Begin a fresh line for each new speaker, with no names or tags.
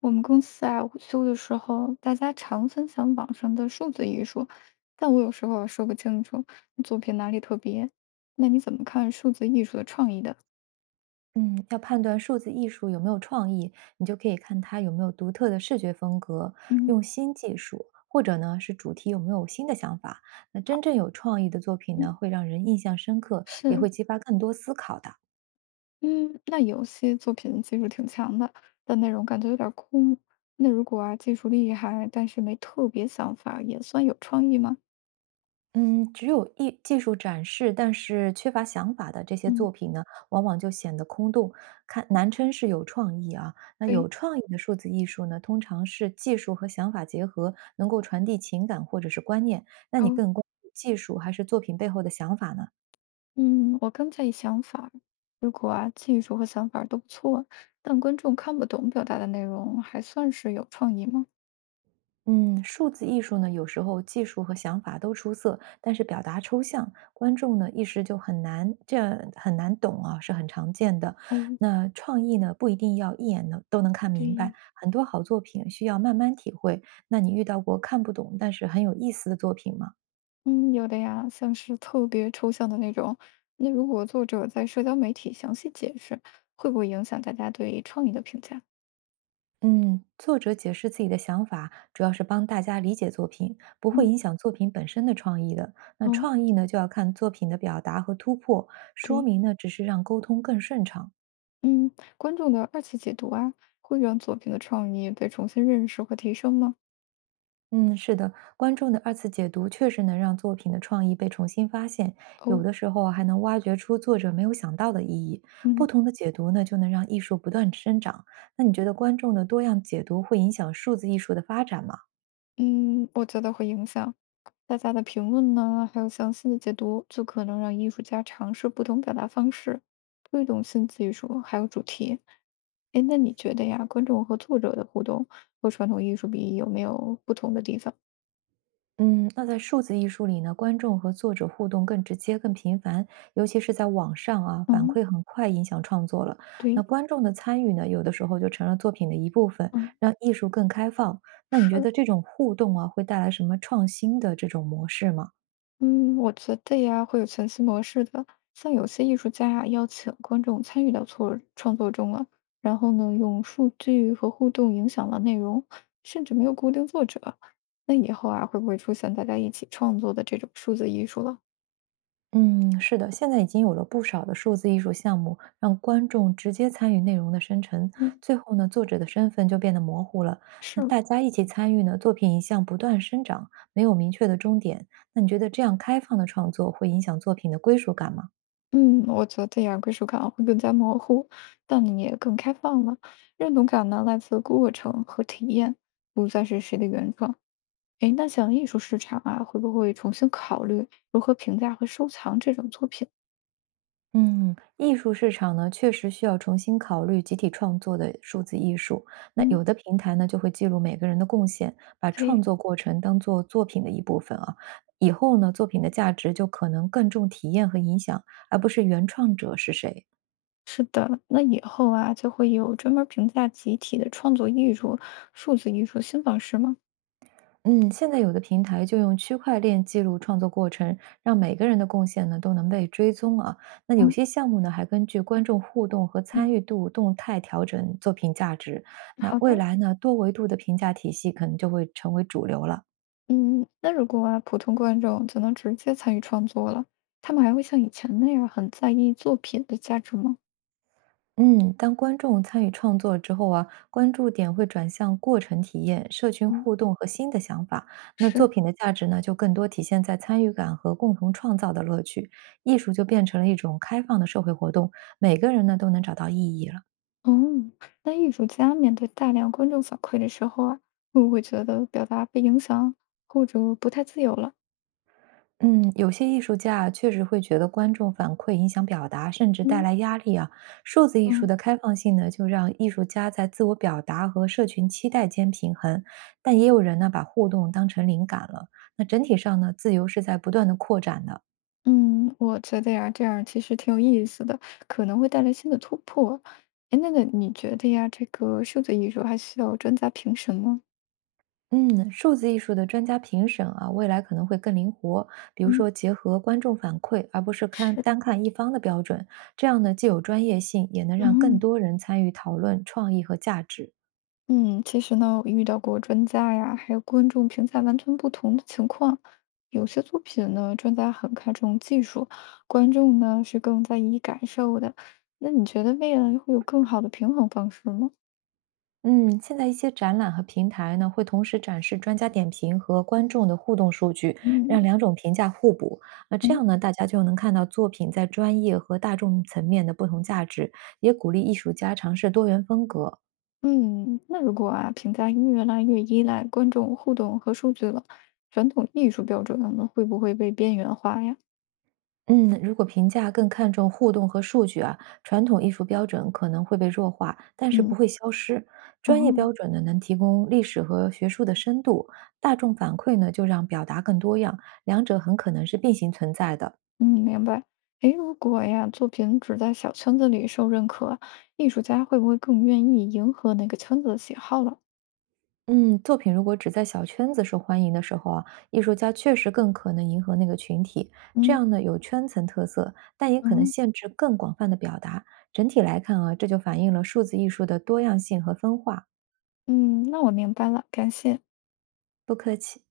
我们公司啊，午休的时候，大家常分享网上的数字艺术，但我有时候啊说不清楚作品哪里特别。那你怎么看数字艺术的创意的？
嗯，要判断数字艺术有没有创意，你就可以看它有没有独特的视觉风格，
嗯，
用新技术，或者呢是主题有没有新的想法。那
好，
真正有创意的作品呢，
嗯，
会让人印象深刻，也会
是，
激发更多思考的。
嗯，那有些作品技术挺强的，但内容感觉有点空。那如果啊技术厉害，但是没特别想法，也算有创意吗？
嗯，只有艺技术展示，但是缺乏想法的这些
嗯，
作品呢，往往就显得空洞。看，难称是有创意啊。那有
对，
创意的数字艺术呢，通常是技术和想法结合，能够传递情感或者是观念。那你
哦。
更关注技术还是作品背后的想法呢？
嗯，我更在意想法儿如果啊，技术和想法儿都不错，但观众看不懂表达的内容，还算是有创意吗？
嗯，数字艺术呢，有时候技术和想法都出色，但是表达抽象，观众呢一时就很难，这样很难懂啊，是很常见的。
哦，
那创意呢，不一定要一眼能都能看明白，
对，
很多好作品需要慢慢体会。那你遇到过看不懂但是很有意思的作品吗？
嗯，有的呀，像是特别抽象的那种。那如果作者在社交媒体详细解释，会不会影响大家对创意的评价？
嗯，作者解释自己的想法，主要是帮大家理解作品，不会
嗯
影响作品本身的创意的。那
哦，
创意呢，就要看作品的表达和突破，说
对，
明呢，只是让沟通更顺畅。
嗯，观众的二次解读啊，会让作品的创意被重新认识和提升吗？
嗯，是的，观众的二次解读确实能让作品的创意被重新发现，有
哦，
的时候啊还能挖掘出作者没有想到的意义。不
嗯
同的解读呢，就能让艺术不断生长。那你觉得观众的多样解读会影响数字艺术的发展吗？
嗯，我觉得会影响。大家的评论呢，还有详细的解读，就可能让艺术家尝试不同表达方式，推动新技术还有主题。哎，那你觉得呀，观众和作者的互动和传统艺术比有没有不同的地方？
嗯，那在数字艺术里呢，观众和作者互动更直接、更频繁，尤其是在网上啊，反
嗯，
馈很快，影响创作了。那
对，
观众的参与呢，有的时候就成了作品的一部分，
嗯，
让艺术更开放。那你觉得
是。
这种互动啊，会带来什么创新的这种模式吗？
嗯，我觉得呀，会有层次模式的。像有些艺术家啊，邀请观众参与到创作中了，然后呢，用数据和互动影响了内容，甚至没有固定作者。那以后啊，会不会出现大家一起创作的这种数字艺术了？
嗯，是的，现在已经有了不少的数字艺术项目，让观众直接参与内容的生成。
嗯，
最后呢，作者的身份就变得模糊了。那
是，
大家一起参与呢，作品一向不断生长，没有明确的终点。那你觉得这样开放的创作会影响作品的归属感吗？
嗯，我觉得呀，归属感会更加模糊，但你也更开放了。认同感呢，来自过程和体验，不再是谁的原创。诶，那像艺术市场啊，会不会重新考虑如何评价和收藏这种作品？
嗯，艺术市场呢，确实需要重新考虑集体创作的数字艺术。那
嗯，
有的平台呢，就会记录每个人的贡献，把
对，
创作过程当做作品的一部分啊。以后呢，作品的价值就可能更重体验和影响，而不是原创者是谁。
是的，那以后啊，就会有专门评价集体的创作艺术、数字艺术新方式吗？
嗯，现在有的平台就用区块链记录创作过程，让每个人的贡献呢都能被追踪啊。那有
嗯
些项目呢还根据观众互动和参
嗯
与度动态调整作品价值。那
好
未
的，
来呢，多维度的评价体系可能就会成为主流了。
嗯，那如果啊，普通观众就能直接参与创作了，他们还会像以前那样很在意作品的价值吗？
嗯，当观众参与创作之后啊，关注点会转向过程体验、社群
嗯。
互动和新的想法。那作
是，
品的价值呢，就更多体现在参与感和共同创造的乐趣。艺术就变成了一种开放的社会活动，每个人呢都能找到意义了。
哦，那艺术家面对大量观众反馈的时候啊，会不会觉得表达被影响，或者不太自由了？
嗯，有些艺术家啊确实会觉得观众反馈影响表达，甚至带
嗯
来压力啊。数字艺术
嗯
的开放性呢，就让艺术家在自我表达和社群期待间平衡，但也有人呢，把互动当成灵感了。那整体上呢，自由是在不断的扩展的。
嗯，我觉得呀，这样其实挺有意思的，可能会带来新的突破。哎，那个你觉得呀，这个数字艺术还需要专家评审吗？
嗯，数字艺术的专家评审啊，未来可能会更灵活，比如
嗯，
说结合观众反馈，而不是看
是。
单看一方的标准，这样呢，既有专业性，也能让更
嗯。
多人参与讨论创意和价值。
嗯，其实呢，我遇到过专家呀，还有观众评价完全不同的情况。有些作品呢，专家很看重技术，观众呢是更在意感受的。那你觉得未来会有更好的平衡方式吗？
嗯，现在一些展览和平台呢，会同时展示专家点评和观众的互动数据，让
嗯
两种评价互补。那这
嗯
样呢，大家就能看到作品在专业和大众层面的不同价值，也鼓励艺术家尝试多元风格。
嗯，那如果啊，评价越来越依赖观众互动和数据了，传统艺术标准呢会不会被边缘化呀？
嗯，如果评价更看重互动和数据啊，传统艺术标准可能会被弱化，但是不
嗯，
会消失。专业标
哦。
准呢，能提供历史和学术的深度；大众反馈呢，就让表达更多样，两者很可能是并行存在的。
嗯，明白。诶，如果呀，作品只在小圈子里受认可，艺术家会不会更愿意迎合那个圈子的喜好了？
嗯，作品如果只在小圈子受欢迎的时候啊，艺术家确实更可能迎合那个群体，这
嗯
样呢有圈层特色，但也可能
嗯，
限制更广泛的表达。整体来看啊，这就反映了数字艺术的多样性和分化。
嗯，那我明白了，感谢。
不客气。